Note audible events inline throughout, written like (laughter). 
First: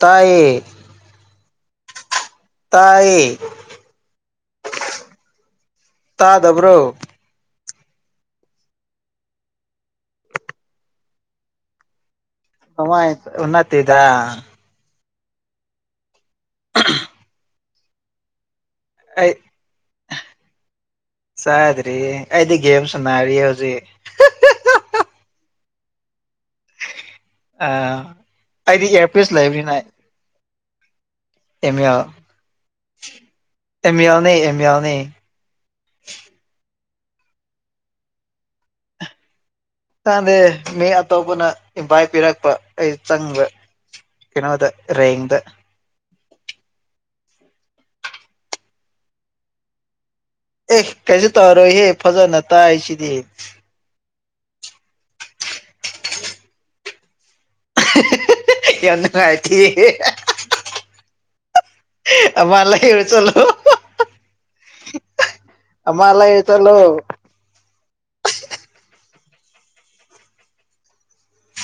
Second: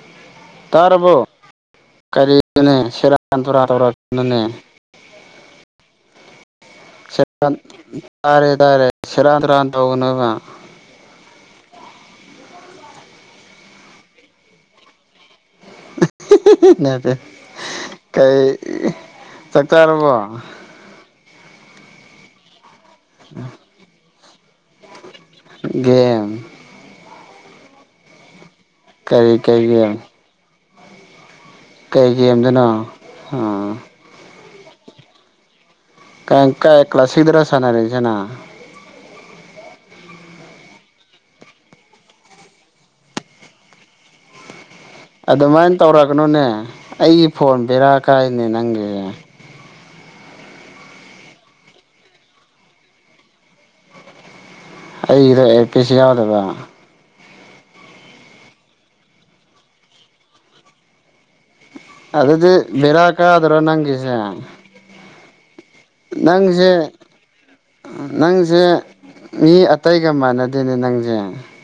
ꯇꯥꯏꯌꯦ ꯇꯥꯔꯕꯣ ꯀꯔꯤꯗꯨ (inaudible) ꯅꯦ ꯇꯥꯏꯌꯦ ꯁꯦꯔꯥꯟ ꯇꯨꯔꯥꯟ ꯇꯧꯔ (unintelligible) ꯅꯨꯅꯦ ꯇꯥꯗꯕ꯭ꯔꯣ (unintelligible) ꯇꯥꯔꯦ ꯇꯥꯔꯦ ꯁꯦꯔꯥꯟ ꯇꯨꯔꯥꯟ ꯇꯧꯒꯅꯨꯕ ꯊꯃ (unintelligible) ꯎ ꯅꯠꯇꯦꯗ ꯅꯠꯇꯦ ꯀꯩ ꯑꯩ ꯆꯥꯛ ꯆꯥꯔꯕꯣ ꯆꯥꯗ꯭ꯔꯤ ꯑꯩꯗꯤ ꯒꯦꯝ ꯁꯅꯔꯤꯌꯦ ꯍꯧꯖꯤꯛ ꯒꯦꯝ ꯑꯧ ꯑꯩꯗꯤ ꯏꯌꯥꯔꯄꯤꯁ ꯀꯔꯤ ꯀꯩ ꯂꯩꯕꯅꯤꯅ ꯒꯦꯝ ꯑꯦꯃꯤꯌꯥ ꯀꯩ ꯒꯦꯝꯗꯅꯣ ꯑꯥ ꯑꯦꯃꯤꯌꯥꯜꯅꯦ ꯑꯦꯃꯤꯌꯥꯜꯅꯦ ꯀꯥꯏ ꯀꯥꯏ ꯀ꯭ꯂꯥꯁꯤꯗꯔ ꯁꯅꯔꯤꯖꯤꯅ ꯆꯥꯟꯗꯦ (unintelligible) ꯃꯤ ꯑꯇꯣꯞꯄꯅ ꯏꯝꯚꯥꯏꯠ ꯄꯤꯔꯛꯄ ꯑꯩ ꯆꯪꯕ ꯀꯩꯅꯣꯗ ꯔꯦꯡꯗ ꯇꯧꯔꯛꯒꯅꯨꯅꯦ ꯑꯩꯒꯤ ꯐꯣꯟ ꯕꯦꯔꯥꯀꯥꯏꯅꯦ ꯅꯪꯒꯤ ꯑꯦ ꯀꯩꯁꯨ ꯇꯧꯔꯣꯏꯍꯦ ꯐꯖꯅ ꯇꯥꯏ ꯁꯤꯗꯤ ꯑꯩꯗꯣ ꯑꯦꯔꯄꯤꯁ ꯌꯥꯎꯗꯕ ꯌꯥꯝ ꯅꯨꯉꯥꯏꯇꯤꯌꯦ ꯑꯗꯨꯗꯤ ꯕꯦꯔꯥ ꯀꯥꯗꯔꯣ ꯅꯪꯒꯤꯁꯦ ꯑꯃ ꯂꯩꯔꯨ ꯅꯪꯁꯦ ꯆꯠꯂꯣ ꯅꯪꯖꯦ ꯃꯤ ꯑꯇꯩꯒ ꯃꯥꯟꯅꯗꯦꯅꯦ ꯅꯪꯖꯦ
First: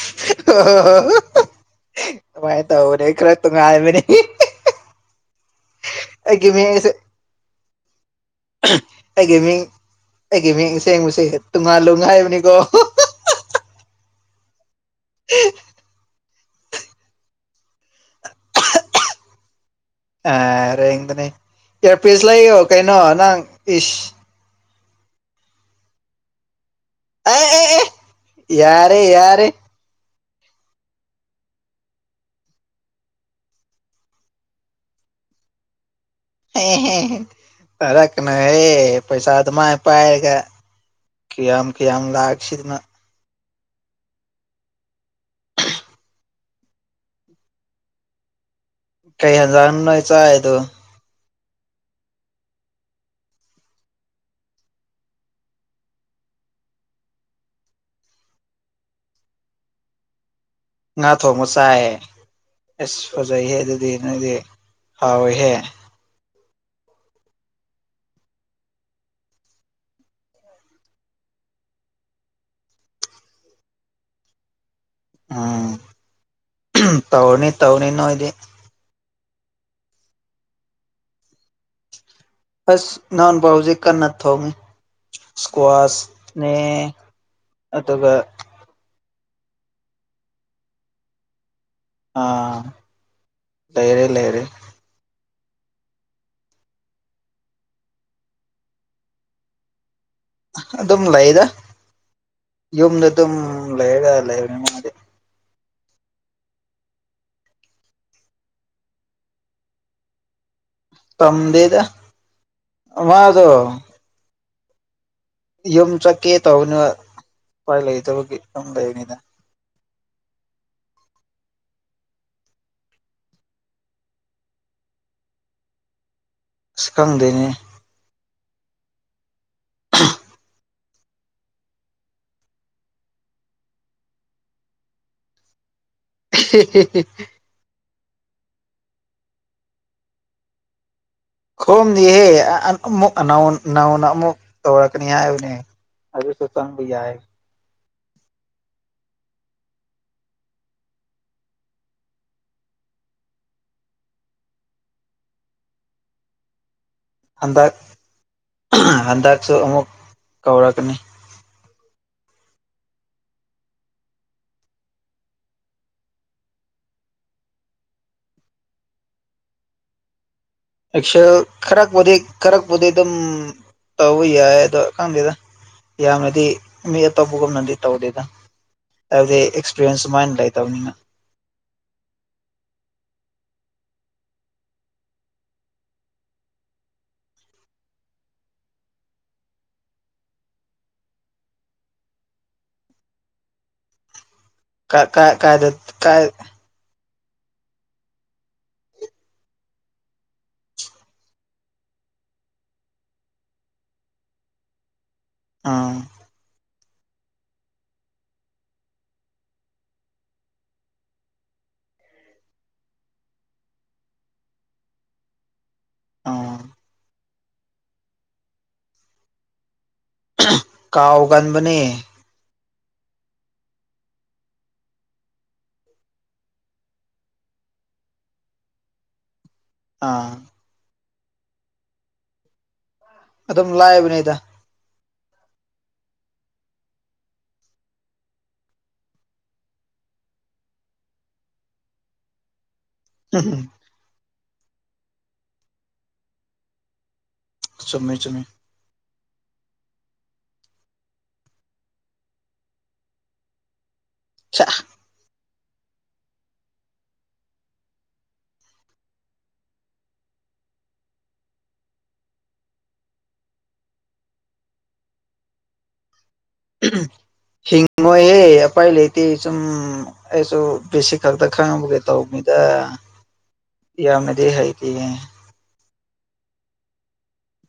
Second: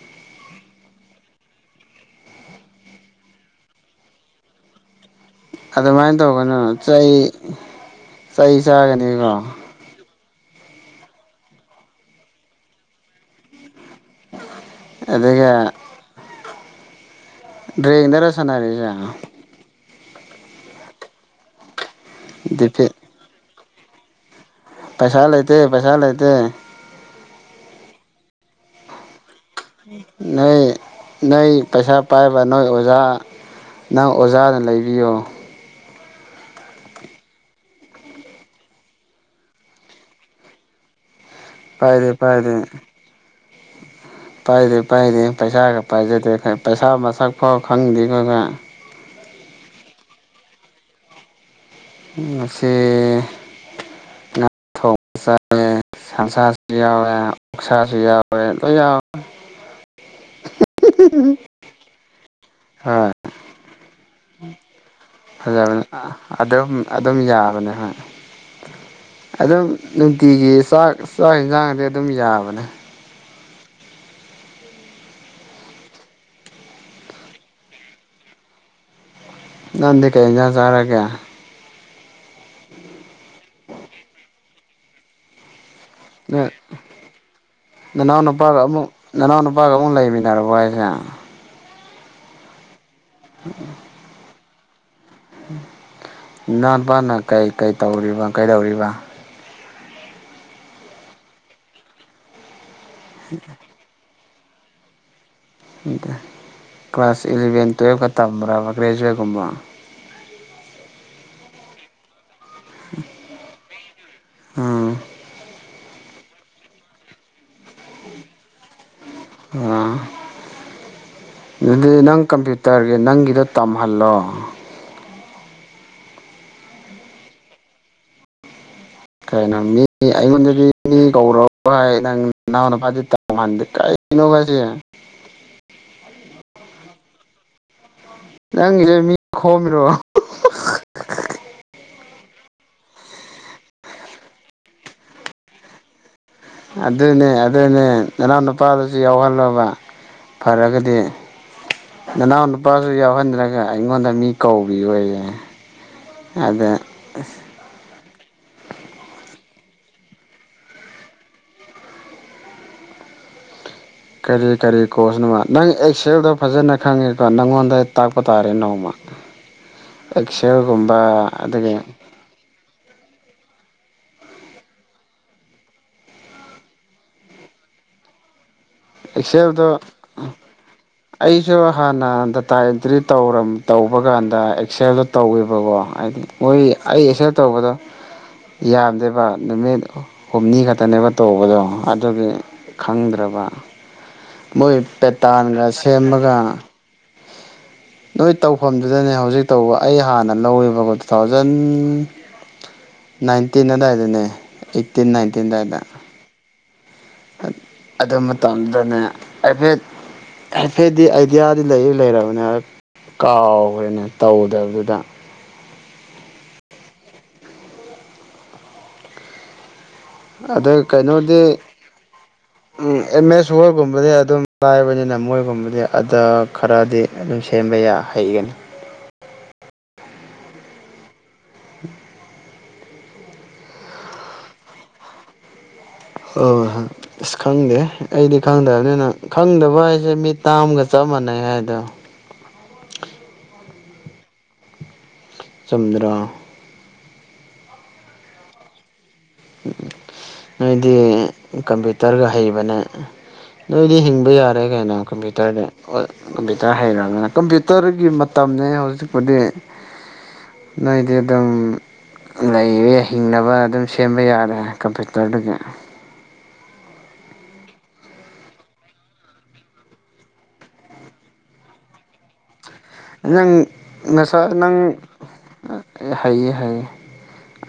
ꯑꯣ ꯍꯣ ꯍꯣ ꯍꯣ ꯑꯗꯨꯃꯥꯏꯅ ꯇꯧꯕꯅꯦ ꯈꯔ ꯇꯨꯉꯥꯏꯕꯅꯦ ꯑꯗꯨꯃꯥꯏꯅ ꯑꯩꯒꯤ ꯇꯧꯒꯅꯨ ꯃꯤꯡꯁꯦ ꯆꯩ ꯆꯩ ꯆꯥꯒꯅꯤꯀꯣ ꯑꯩꯒꯤ ꯃꯤꯡ ꯑꯩꯒꯤ ꯃꯤꯡ ꯁꯦꯡꯕꯁꯦ ꯇꯨꯉꯥꯜꯂꯨꯡ ꯍꯏꯕꯅꯤꯀꯣ ꯑꯗꯨꯒ ꯗ꯭ꯔꯦꯡꯗꯔ ꯁꯅꯔꯤꯖꯦ ꯑ ꯔꯦꯡꯗꯅꯦ ꯏꯌꯥꯔꯄꯤꯁ ꯂꯩꯌꯣ ꯗꯤꯐꯤꯠ ꯀꯩꯅꯣ ꯅꯪ ꯏ꯭ꯁ ꯄꯩꯁꯥ ꯂꯩꯇꯦ ꯄꯩꯁꯥ ꯂꯩꯇꯦ ꯑꯦ ꯑꯦ ꯑꯦ ꯌꯥꯔꯦ ꯌꯥꯔꯦ ꯅꯣꯏ ꯅꯣꯏ ꯄꯩꯁꯥ ꯄꯥꯏꯕ ꯅꯣꯏ ꯑꯣꯖꯥ ꯅꯪ ꯑꯣꯖꯥꯅ ꯂꯩꯕꯤꯌꯣ ꯐꯔ (unintelligible) ꯀꯅ (unintelligible) ꯍꯦ ꯄꯩꯁꯥ ꯑꯗꯨꯃꯥꯏ ꯄꯥꯏꯔꯒ ꯀꯤꯌꯥꯝ ꯀꯤꯌꯥꯝ ꯄꯥꯏꯗꯦ ꯄꯥꯏꯗꯦ ꯂꯥꯛꯁꯤꯗꯅ ꯄꯥꯏꯗꯦ ꯄꯥꯏꯗꯦ ꯄꯩꯁꯥꯒ ꯄꯥꯏꯖꯗꯦ ꯄꯩꯁꯥ ꯃꯁꯛ ꯐꯥꯎ ꯈꯪꯗꯦ ꯈꯣꯏ ꯈ (unintelligible) ꯀꯩ ꯍꯖꯥꯡꯅꯣꯏ ꯆꯥꯏꯗꯣ ꯉꯁꯤ (unintelligible) ꯁꯟꯁꯥꯁꯨ ꯌꯥꯎꯋꯦ ꯑꯣꯛꯁꯥꯁꯨ ꯌꯥꯎꯋꯦ ꯂꯣꯏ ꯌꯥꯎ (inaudible) ꯉꯥ ꯊꯣꯡꯕ ꯆꯥꯏꯌꯦ ꯏꯁ ꯍꯣꯏ ꯐꯖꯩꯍꯦ ꯑꯗꯨꯗꯤ ꯅꯣꯏꯗꯤ ꯍꯥꯎꯋꯤꯍꯦ ꯑꯥ ꯑꯗꯨꯝ ꯑꯗꯨꯝ ꯌꯥꯕꯅꯦ ꯍꯣꯏ ꯑꯗꯨꯝ ꯅꯨꯡꯇꯤꯒꯤ ꯆꯥꯛ ꯆꯥꯛ ꯏꯟꯁꯥꯡꯗꯤ ꯑꯗꯨꯝ ꯌꯥꯕꯅꯦ ꯎꯝ ꯑꯍꯝ ꯇꯧꯅꯤ ꯇꯧꯅꯤ ꯅꯣꯏꯗꯤ ꯅꯪꯗꯤ ꯀꯩ ꯏꯟꯖꯥꯡ ꯆꯥꯔꯒꯦ ꯑꯁ (unintelligible) ꯄꯥꯎꯁꯦ ꯍꯧꯖꯤꯛ ꯀꯟꯅ ꯊꯣꯡꯉꯤ ꯁꯀ꯭ꯋꯥꯁ ꯅꯣꯏ ꯅꯅꯥꯎ ꯅꯨꯄꯥꯒ ꯑꯃꯨꯛ ꯅꯅꯥꯎ ꯅꯨꯄꯥꯒ ꯑꯃꯨꯛ ꯂꯩꯃꯤꯟꯅꯔꯕꯣ ꯍꯥꯏꯁꯦ ꯑꯥ ꯂꯩꯔꯦ ꯂꯩꯥꯔꯦ ꯏꯅꯥꯎ ꯅꯨꯄꯥꯅ ꯀꯩ ꯀꯩ ꯇꯧꯔꯤꯕ ꯀꯩꯗꯧꯔꯤꯕ ꯑꯗꯨꯝ ꯂꯩꯗ ꯌꯨꯝꯗ ꯑꯗꯨꯝ ꯂꯩꯔꯒ ꯂꯩꯕꯅꯤ ꯃꯥꯗꯤ ꯀ꯭ꯂꯥꯁ ꯏꯂꯚꯦꯟ ꯇꯨ꯭ꯌꯦꯞꯀ ꯇꯝꯕ꯭ꯔꯥꯕ ꯒ꯭ꯔꯦꯖꯨꯌꯦꯠꯀꯨꯝꯕ ꯇꯝꯗꯦꯗ ꯑꯃꯥꯗꯣ ꯍꯝ ꯌꯨꯝ ꯆꯠꯀꯦ ꯇꯧꯕꯅꯦꯕ ꯎꯄꯥꯏ ꯂꯩꯇꯕꯒꯤ ꯑꯗꯨꯝ ꯂꯩꯕꯅꯤꯗ ꯎꯝ ꯑꯗꯨꯗꯤ ꯅꯪ ꯀꯝꯄ꯭ꯌꯨꯇꯔꯒꯤ ꯅꯪꯒꯤꯗꯣ ꯇꯝꯍꯜꯂꯣ ꯑꯁ ꯈꯪꯗꯦꯅꯦ ꯀꯩꯅꯣ ꯃꯤ ꯑꯩꯉꯣꯟꯗꯗꯤ ꯃꯤ ꯀꯧꯔꯕ ꯍꯥꯏ ꯅꯪ ꯅꯅꯥꯎꯅꯨꯄꯥꯗꯤ ꯇꯧꯍꯟꯗꯦ ꯀꯩꯅꯣ ꯍꯥꯏꯁꯦ (unintelligible) ꯅꯪꯒꯤꯁꯦ ꯃꯤ ꯈꯣꯝꯃꯤꯔꯣ ꯈꯣꯝꯗꯤꯍꯦ ꯑꯥ ꯑꯃꯨꯛ ꯅꯧꯅ ꯑꯃꯨꯛ ꯇꯧꯔꯛꯀꯅꯤ ꯍꯥꯏꯕꯅꯦ ꯑꯗꯨ ꯈꯛꯇꯪ ꯑꯗꯨꯅꯦ ꯑꯗꯨꯅꯦ ꯅꯅꯥꯎ ꯅꯨꯄꯥꯗꯨꯁꯨ ꯌꯥꯎꯍꯜꯂꯣꯕ ꯐꯔꯒꯗꯤ ꯅꯅꯥꯎ ꯅꯨꯄꯥꯁꯨ ꯌꯥꯎꯍꯟꯗꯔꯒ ꯑꯩꯉꯣꯟꯗ ꯃꯤ ꯀꯧꯕꯤ ꯌꯣꯌꯦ ꯑꯗꯥ ꯍꯟꯗꯛ ꯑꯍꯝ ꯍꯟꯗꯛꯁꯨ ꯑꯃꯨꯛ ꯀꯧꯔꯛꯀꯅꯤ ꯀꯔꯤ ꯀꯔꯤ ꯀ‍꯭ꯔꯣꯁꯅꯣꯕ ꯅꯪ ꯑꯦꯛꯁꯦꯜꯗꯣ ꯐꯖꯅ ꯈꯪꯉꯦꯀꯣ ꯅꯪꯉꯣꯟꯗ ꯇꯥꯛꯄ ꯇꯥꯔꯦ ꯅꯣꯡꯃ (inaudible) ꯑꯦꯛꯁꯦꯜ ꯒꯨꯝ ꯑꯦꯛꯁꯦꯜ ꯈꯔꯄꯨꯗꯤ ꯈꯔꯄꯨꯗꯤ ꯑꯗꯨꯝ ꯇꯧꯕ ꯌꯥꯏ ꯑꯗꯨ ꯈꯪꯗꯦꯗ ꯌꯥꯝꯅꯗꯤ ꯃꯤ ꯑꯇꯣꯞꯄꯒꯨꯝꯅꯗꯤ ꯇꯧꯗꯦꯗ ꯍꯥꯏꯕꯗꯤ ꯑꯦꯛꯁꯦꯜꯗꯣ ꯑꯦꯛꯁꯄꯤꯔꯤꯌꯦꯟꯁ ꯁꯨꯃꯥꯏꯅ ꯂꯩꯇꯕꯅꯤꯅ ꯑꯩꯁꯨ ꯍꯥꯟꯅ ꯗꯇꯥ ꯑꯦꯟꯇ꯭ꯔꯤ ꯇꯧꯔꯝ ꯇꯧꯕ ꯀꯥꯟꯗ ꯑꯦꯛꯁꯦꯜꯗꯣ ꯇꯧꯋꯦꯕꯀꯣ ꯍꯥꯏꯗꯤ ꯃꯣꯏ ꯑꯩ ꯑꯦꯛꯁꯦꯜ ꯇꯧꯕꯗꯣ ꯌꯥꯝꯗꯦꯕ ꯅꯨꯃꯤꯠ ꯍꯨꯝꯅꯤ ꯈꯛꯇꯅꯦꯕ ꯇꯧꯕꯗꯣ ꯑꯗꯨꯒꯤ ꯈꯪꯗ꯭ꯔꯕ ꯃꯣꯏ ꯀꯥ ꯀꯥꯏ ꯄꯦꯇꯥꯟꯒ ꯀꯥꯏꯗ ꯀꯥꯏ ꯁꯦꯝꯃꯒ ꯅꯣꯏ ꯇꯧꯐꯝꯗꯨꯗꯅꯦ ꯍꯧꯖꯤꯛ ꯇꯧꯕ ꯑꯩ ꯍꯥꯟꯅ ꯂꯧꯋꯦꯕꯀꯣ ꯇꯨ ꯊꯥꯎꯖꯟ ꯅꯥꯏꯟꯇꯤꯟ ꯑꯗꯥꯏꯗꯅꯦ ꯑꯩꯠꯇꯤꯟ ꯅꯥꯏꯟꯇꯤꯟ ꯑꯗꯥꯏꯗ ꯑꯥ ꯑꯠ ꯑꯗꯨ ꯃꯇꯝꯗꯨꯗꯅꯦ ꯍꯥꯏꯐꯦꯠ ꯍꯥꯏꯐꯦꯠꯗꯤ ꯑꯥꯏꯗꯤꯌꯥꯗꯤ ꯂꯩꯗꯤ ꯂꯩꯔꯕꯅꯦ ꯀꯥꯎꯈ꯭ꯔꯦꯅꯦ ꯇꯧꯗꯕꯗꯨꯗ ꯑꯥ ꯑꯗ ꯀꯩꯅꯣꯗꯤ ꯀꯥꯎꯒꯟꯕꯅꯦ ꯑꯦꯝ ꯑꯦꯁ ꯍꯣꯏꯒꯨꯝꯕꯗꯤ ꯑꯗꯨꯝ ꯂꯥꯏꯕꯅꯤꯅ ꯃꯣꯏꯒꯨꯝꯕꯗꯤ ꯑꯗ ꯈꯔꯗꯤ ꯑꯗꯨꯝ ꯁꯦꯝꯕ ꯌꯥ ꯍꯩꯒꯅꯤ ꯑꯥ (inaudible) ꯑꯗꯨꯝ ꯂꯥꯏꯕ ꯅꯤꯗ ꯍꯍꯥ ꯑꯁ ꯈꯪꯗꯦꯍꯦ ꯑꯩꯗꯤ ꯈꯪꯗꯕꯅꯤꯅ ꯈꯪꯗꯕ ꯍꯥꯏꯁꯦ ꯃꯤꯠ ꯇꯥꯡꯕꯒ ꯆꯞ ꯃꯥꯟꯅꯩ ꯍꯥꯏꯗꯣ ꯎꯝ ꯆꯨꯝꯗꯔꯣ ꯆꯨꯝꯃꯦ ꯆꯨꯝꯃꯦ ꯎꯝ ꯅꯣꯏꯗꯤ ꯀꯝꯄ꯭ꯌꯨꯇꯔꯒ ꯍꯩꯕꯅꯦ ꯅꯣꯏꯗꯤ ꯍꯤꯡꯕ ꯌꯥꯔꯦ ꯀꯩꯅꯣ ꯀꯝꯄ꯭ꯌꯨꯇꯔꯗꯩ ꯍꯣꯏ ꯀꯝꯄ꯭ꯌꯨꯇꯔ ꯍꯩꯔꯒ ꯀꯝꯄ꯭ꯌꯨꯇꯔꯒꯤ ꯃꯇꯝꯅꯦ ꯍꯧꯖꯤꯛꯄꯨꯗꯤ ꯅꯣꯏꯗꯤ ꯑꯗꯨꯝ ꯂꯩꯔꯦ ꯍꯤꯡꯅꯕ ꯑꯗꯨꯝ ꯍꯤꯡꯕ ꯌꯥꯔꯦ ꯀꯝꯄ꯭ꯌꯨꯇꯔꯗꯒꯤ ꯍꯤꯡꯉꯣꯏꯍꯦ ꯑꯄꯥꯏ ꯂꯩꯇꯦ ꯁꯨꯝ ꯑꯩꯁꯨ ꯄꯦꯁꯤꯀꯜꯗ ꯈꯪꯕꯒꯤ ꯇꯧꯕ ꯅꯤꯗ ꯅꯪ ꯅꯁ ꯅꯪ ꯍꯩꯌꯦ ꯍꯩꯌꯦ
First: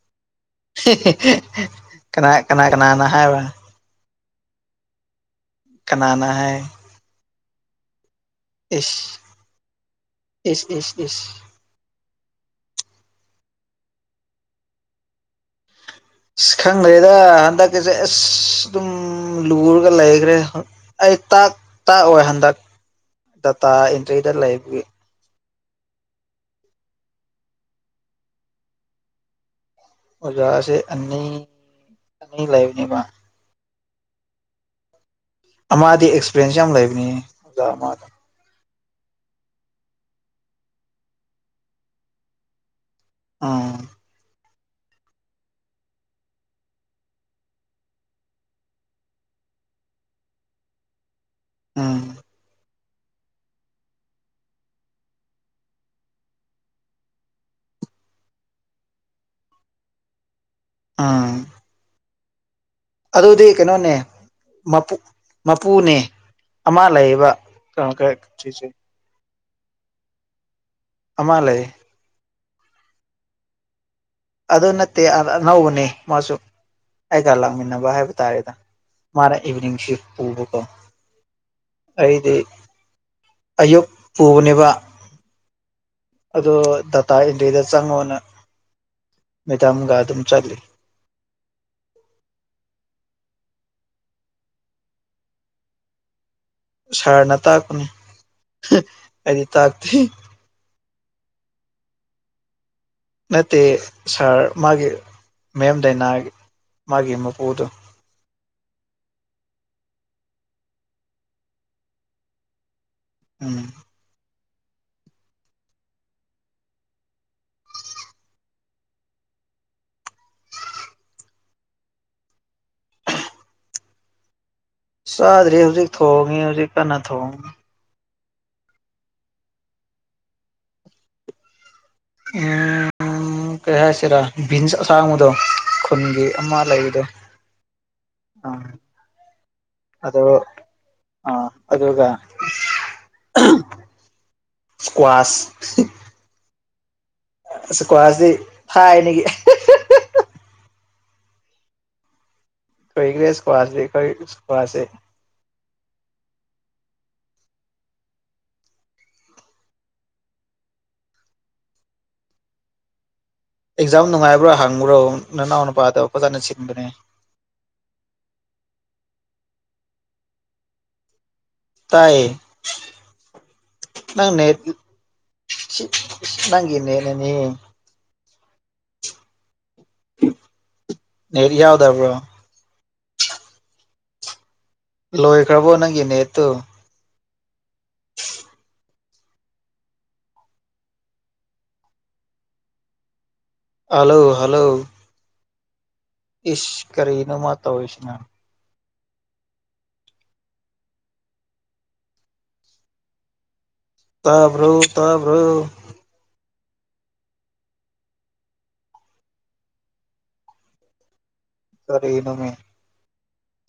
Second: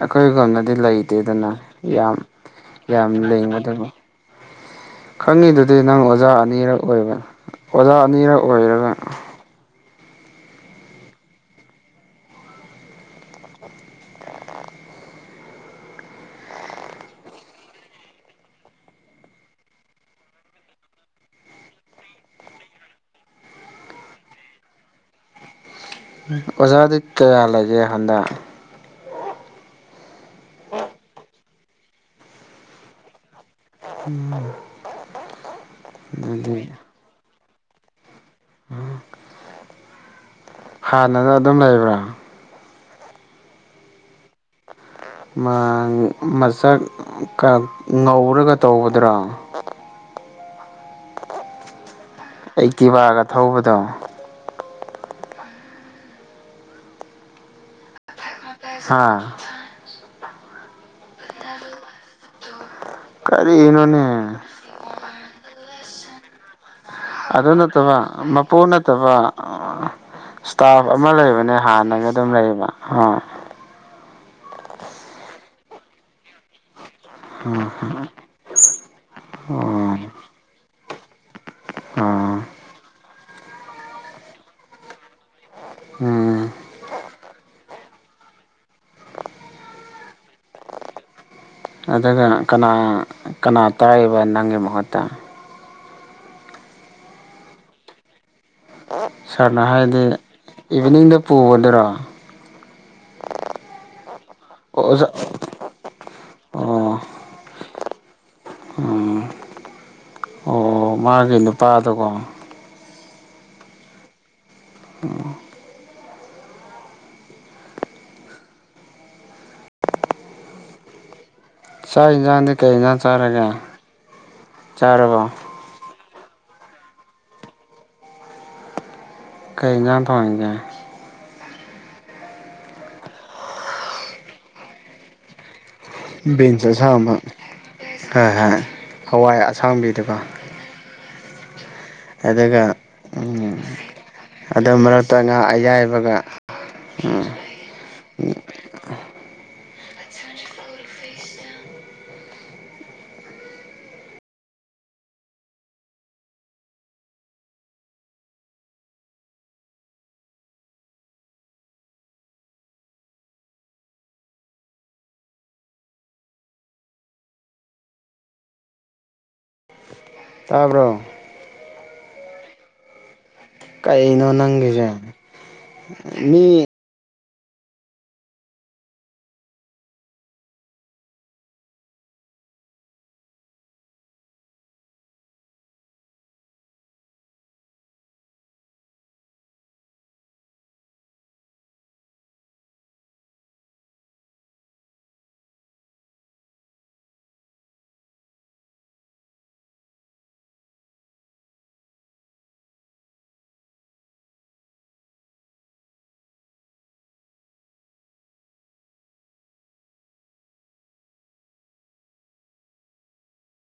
ꯑꯩꯈꯣꯏꯒꯣꯟꯗ ꯂꯩꯇꯦꯗꯅ ꯌꯥꯝ ꯀꯅꯥ ꯀꯅꯥ ꯀꯅꯥꯅ ꯌꯥꯝ ꯍꯥꯏꯕ ꯂꯦꯡꯒꯗꯕ ꯈꯪꯉꯤꯗꯨꯗꯤ ꯅꯪ ꯀꯅꯥꯅ ꯑꯣꯖꯥ ꯍꯥꯏ ꯑꯅꯤꯔꯛ ꯑꯣꯏꯕ ꯑꯣꯖꯥ ꯑꯅꯤꯔꯛ ꯑꯣꯏꯔꯒ ꯏꯁ ꯏꯁ ꯏꯁ ꯏꯁ ꯑꯁ ꯈꯪꯗ꯭ꯔꯦꯗ ꯍꯟꯗꯛꯀꯤꯁꯦ ꯑꯁ ꯑꯗꯨꯝ ꯂꯨꯔꯒ ꯂꯩꯈ꯭ꯔꯦ ꯑꯩ ꯇꯥꯛ ꯇꯥꯛꯑꯣꯏ ꯍꯟꯗꯛ ꯗꯇꯥ ꯑꯦꯟꯇ꯭ꯔꯤꯗ ꯂꯩꯕꯒꯤ ꯑꯣꯖꯥꯗꯤ ꯀꯌꯥ ꯂꯩꯒꯦ ꯍꯟꯗꯛ ꯑꯣꯖꯥꯁꯦ ꯑꯅꯤ ꯑꯅꯤ ꯂꯩꯕꯅꯤꯕ (unintelligible) ꯑꯃꯥꯗꯤ ꯑꯦꯛꯁꯄꯤꯔꯦꯟꯁ ꯑꯗꯨꯗꯤ ꯌꯥꯝ ꯂꯩꯕꯅꯤ ꯑꯣꯖꯥ ꯑꯃꯗꯣ ꯍꯥꯟꯅꯅ ꯑꯗꯨꯝ ꯂꯩꯕ꯭ꯔꯥ ꯑꯝ ꯃꯁꯛ ꯉꯧꯔꯒ ꯇꯧꯕꯗꯨꯔꯣ ꯎꯝ ꯑꯩꯛꯇꯤꯕꯥꯒ ꯊꯧꯕꯗꯣ ꯍꯥꯥ ꯑꯝ ꯑꯗꯨꯗꯤ ꯀꯩꯅꯣꯅꯦ ꯀꯔꯤꯅꯣꯅꯦ ꯃꯄꯨꯅꯦ ꯑꯃ ꯂꯩ ꯑꯗꯨ ꯅꯠꯇꯕ ꯃꯄꯣꯅ ꯅꯠꯇꯕ ꯏꯁꯇꯥꯞ ꯑꯃ ꯂꯩꯕꯅꯦ ꯍꯥꯟꯅꯒ ꯑꯗꯨꯝ ꯂꯩꯕ ꯑꯥ ꯑꯗꯨ ꯅꯠꯇꯦ ꯑꯅꯧꯕꯅꯦ ꯃꯥꯁꯨ ꯑꯩꯒ ꯂꯥꯛꯃꯤꯟꯅꯕ ꯍꯥꯏꯕ ꯇꯥꯔꯦꯗ ꯃꯥꯅ ꯏꯚꯤꯅꯤꯡ ꯑꯣ ꯁꯤꯐ ꯄꯨꯕꯀꯣ ꯑꯩꯗꯤ ꯑꯣ ꯑꯌꯨꯛ ꯄꯨꯕꯅꯦꯕ ꯎꯝ ꯑꯗꯣ ꯗꯇꯥ ꯏꯟꯇ꯭ꯔꯤꯗ ꯆꯪꯉꯣ ꯅꯪ ꯃꯦꯗꯥꯝꯒ ꯑꯗꯨꯝ ꯆꯠꯂꯤ ꯑꯗꯨꯒ ꯀꯅꯥ ꯀꯅꯥ ꯇꯥꯛꯏꯕ ꯅꯪꯒꯤ ꯃꯍꯨꯠꯇ ꯁꯥꯔꯅ ꯇꯥꯛꯄꯅꯦ ꯁꯥꯔꯅ ꯍꯥꯏꯗꯤ ꯏꯚꯤꯅꯤꯡꯗ ꯄꯨꯕꯗꯨꯔꯣ ꯅꯠꯇꯦ ꯁꯥꯔ ꯑꯣ ꯃꯥꯒꯤ ꯑꯣꯖꯥ ꯃꯦꯝ ꯗꯥꯏꯅꯥꯒꯤ ꯑꯣ ꯃꯥꯒꯤ ꯃꯄꯨꯗꯣ ꯎꯝ ꯑꯣ ꯃꯥꯒꯤ ꯅꯨꯄꯥꯗꯨꯀꯣ ꯎꯝ ꯎꯝ ꯆꯥꯛ ꯏꯟꯖꯥꯡꯗꯤ ꯀꯩ ꯏꯟꯖꯥꯡ ꯆꯥꯔꯒꯦ ꯆꯥꯔꯕꯣ ꯆꯥꯗ꯭ꯔꯤ ꯍꯧꯖꯤꯛ ꯊꯣꯡꯉꯤ ꯍꯧꯖꯤꯛ ꯀꯟꯅ ꯊꯣꯡꯉꯤ ꯀꯩ ꯏꯟꯖꯥꯡ ꯊꯣꯡꯉꯤꯒꯦ ꯎꯝ ꯀꯩ ꯍꯥꯏꯁꯤꯔꯥ ꯕꯤꯟꯁ ꯑꯁꯥꯡꯕꯗꯣ ꯈꯨꯟꯒꯤ ꯑꯃ ꯕꯤꯟꯁ ꯂꯩꯕꯗꯣ ꯑꯁꯥꯡꯕ ꯍꯣꯏ ꯍꯣꯏ ꯑꯥ ꯍꯋꯥꯏ ꯑꯁꯥꯡꯕꯤꯗꯨꯀꯣ ꯑꯗꯣ ꯑꯥ ꯑꯗꯨꯒ ꯑꯗꯨꯒ ꯑꯗꯨ ꯃꯔꯛꯇ ꯉꯥꯥ ꯏꯁꯀ꯭ꯋꯥꯁ ꯑꯌꯥꯏꯕꯒ ꯎꯝ ꯑꯁ ꯀ꯭ꯋꯥꯖꯦ ꯊꯥꯏꯅꯒꯤ ꯇꯣꯏꯒꯔꯦ ꯁꯀ꯭ꯋꯥꯖꯦ ꯑꯩꯈꯣꯏ ꯁꯀ꯭ꯋꯥꯁꯦ ꯑꯦꯛꯖꯥꯝ ꯅꯨꯡꯉꯥꯏꯕ꯭ꯔꯥ ꯍꯪꯕ꯭ꯔꯣ ꯅꯅꯥꯎ ꯅꯨꯄꯥꯗꯣ ꯐꯖꯅ ꯁꯤꯟꯕꯅꯦ ꯇꯥꯕ꯭ꯔꯣ ꯇꯥꯏꯌꯦ ꯀꯩꯅꯣ ꯅꯪ ꯅꯦꯠ ꯅꯪꯒꯤꯁꯦ ꯁꯤ ꯃꯤ ꯅꯪꯒꯤ ꯅꯦꯠꯅꯅꯦ ꯑꯩꯗꯤ ꯌꯥꯎꯗꯕ꯭ꯔꯣ ꯂꯣꯏꯈ꯭ꯔꯕꯣ ꯅꯪꯒꯤ ꯅꯦꯠꯇꯨ ꯍꯜꯂꯣ ꯍꯜꯂꯣ ꯏꯁ ꯀꯔꯤꯅꯣ ꯃꯥ ꯇꯧꯔꯤꯁꯤꯅ ꯇꯥꯕ꯭ꯔꯣ ꯇꯥꯕ꯭ꯔꯣ ꯀꯔꯤꯅꯣꯃꯤ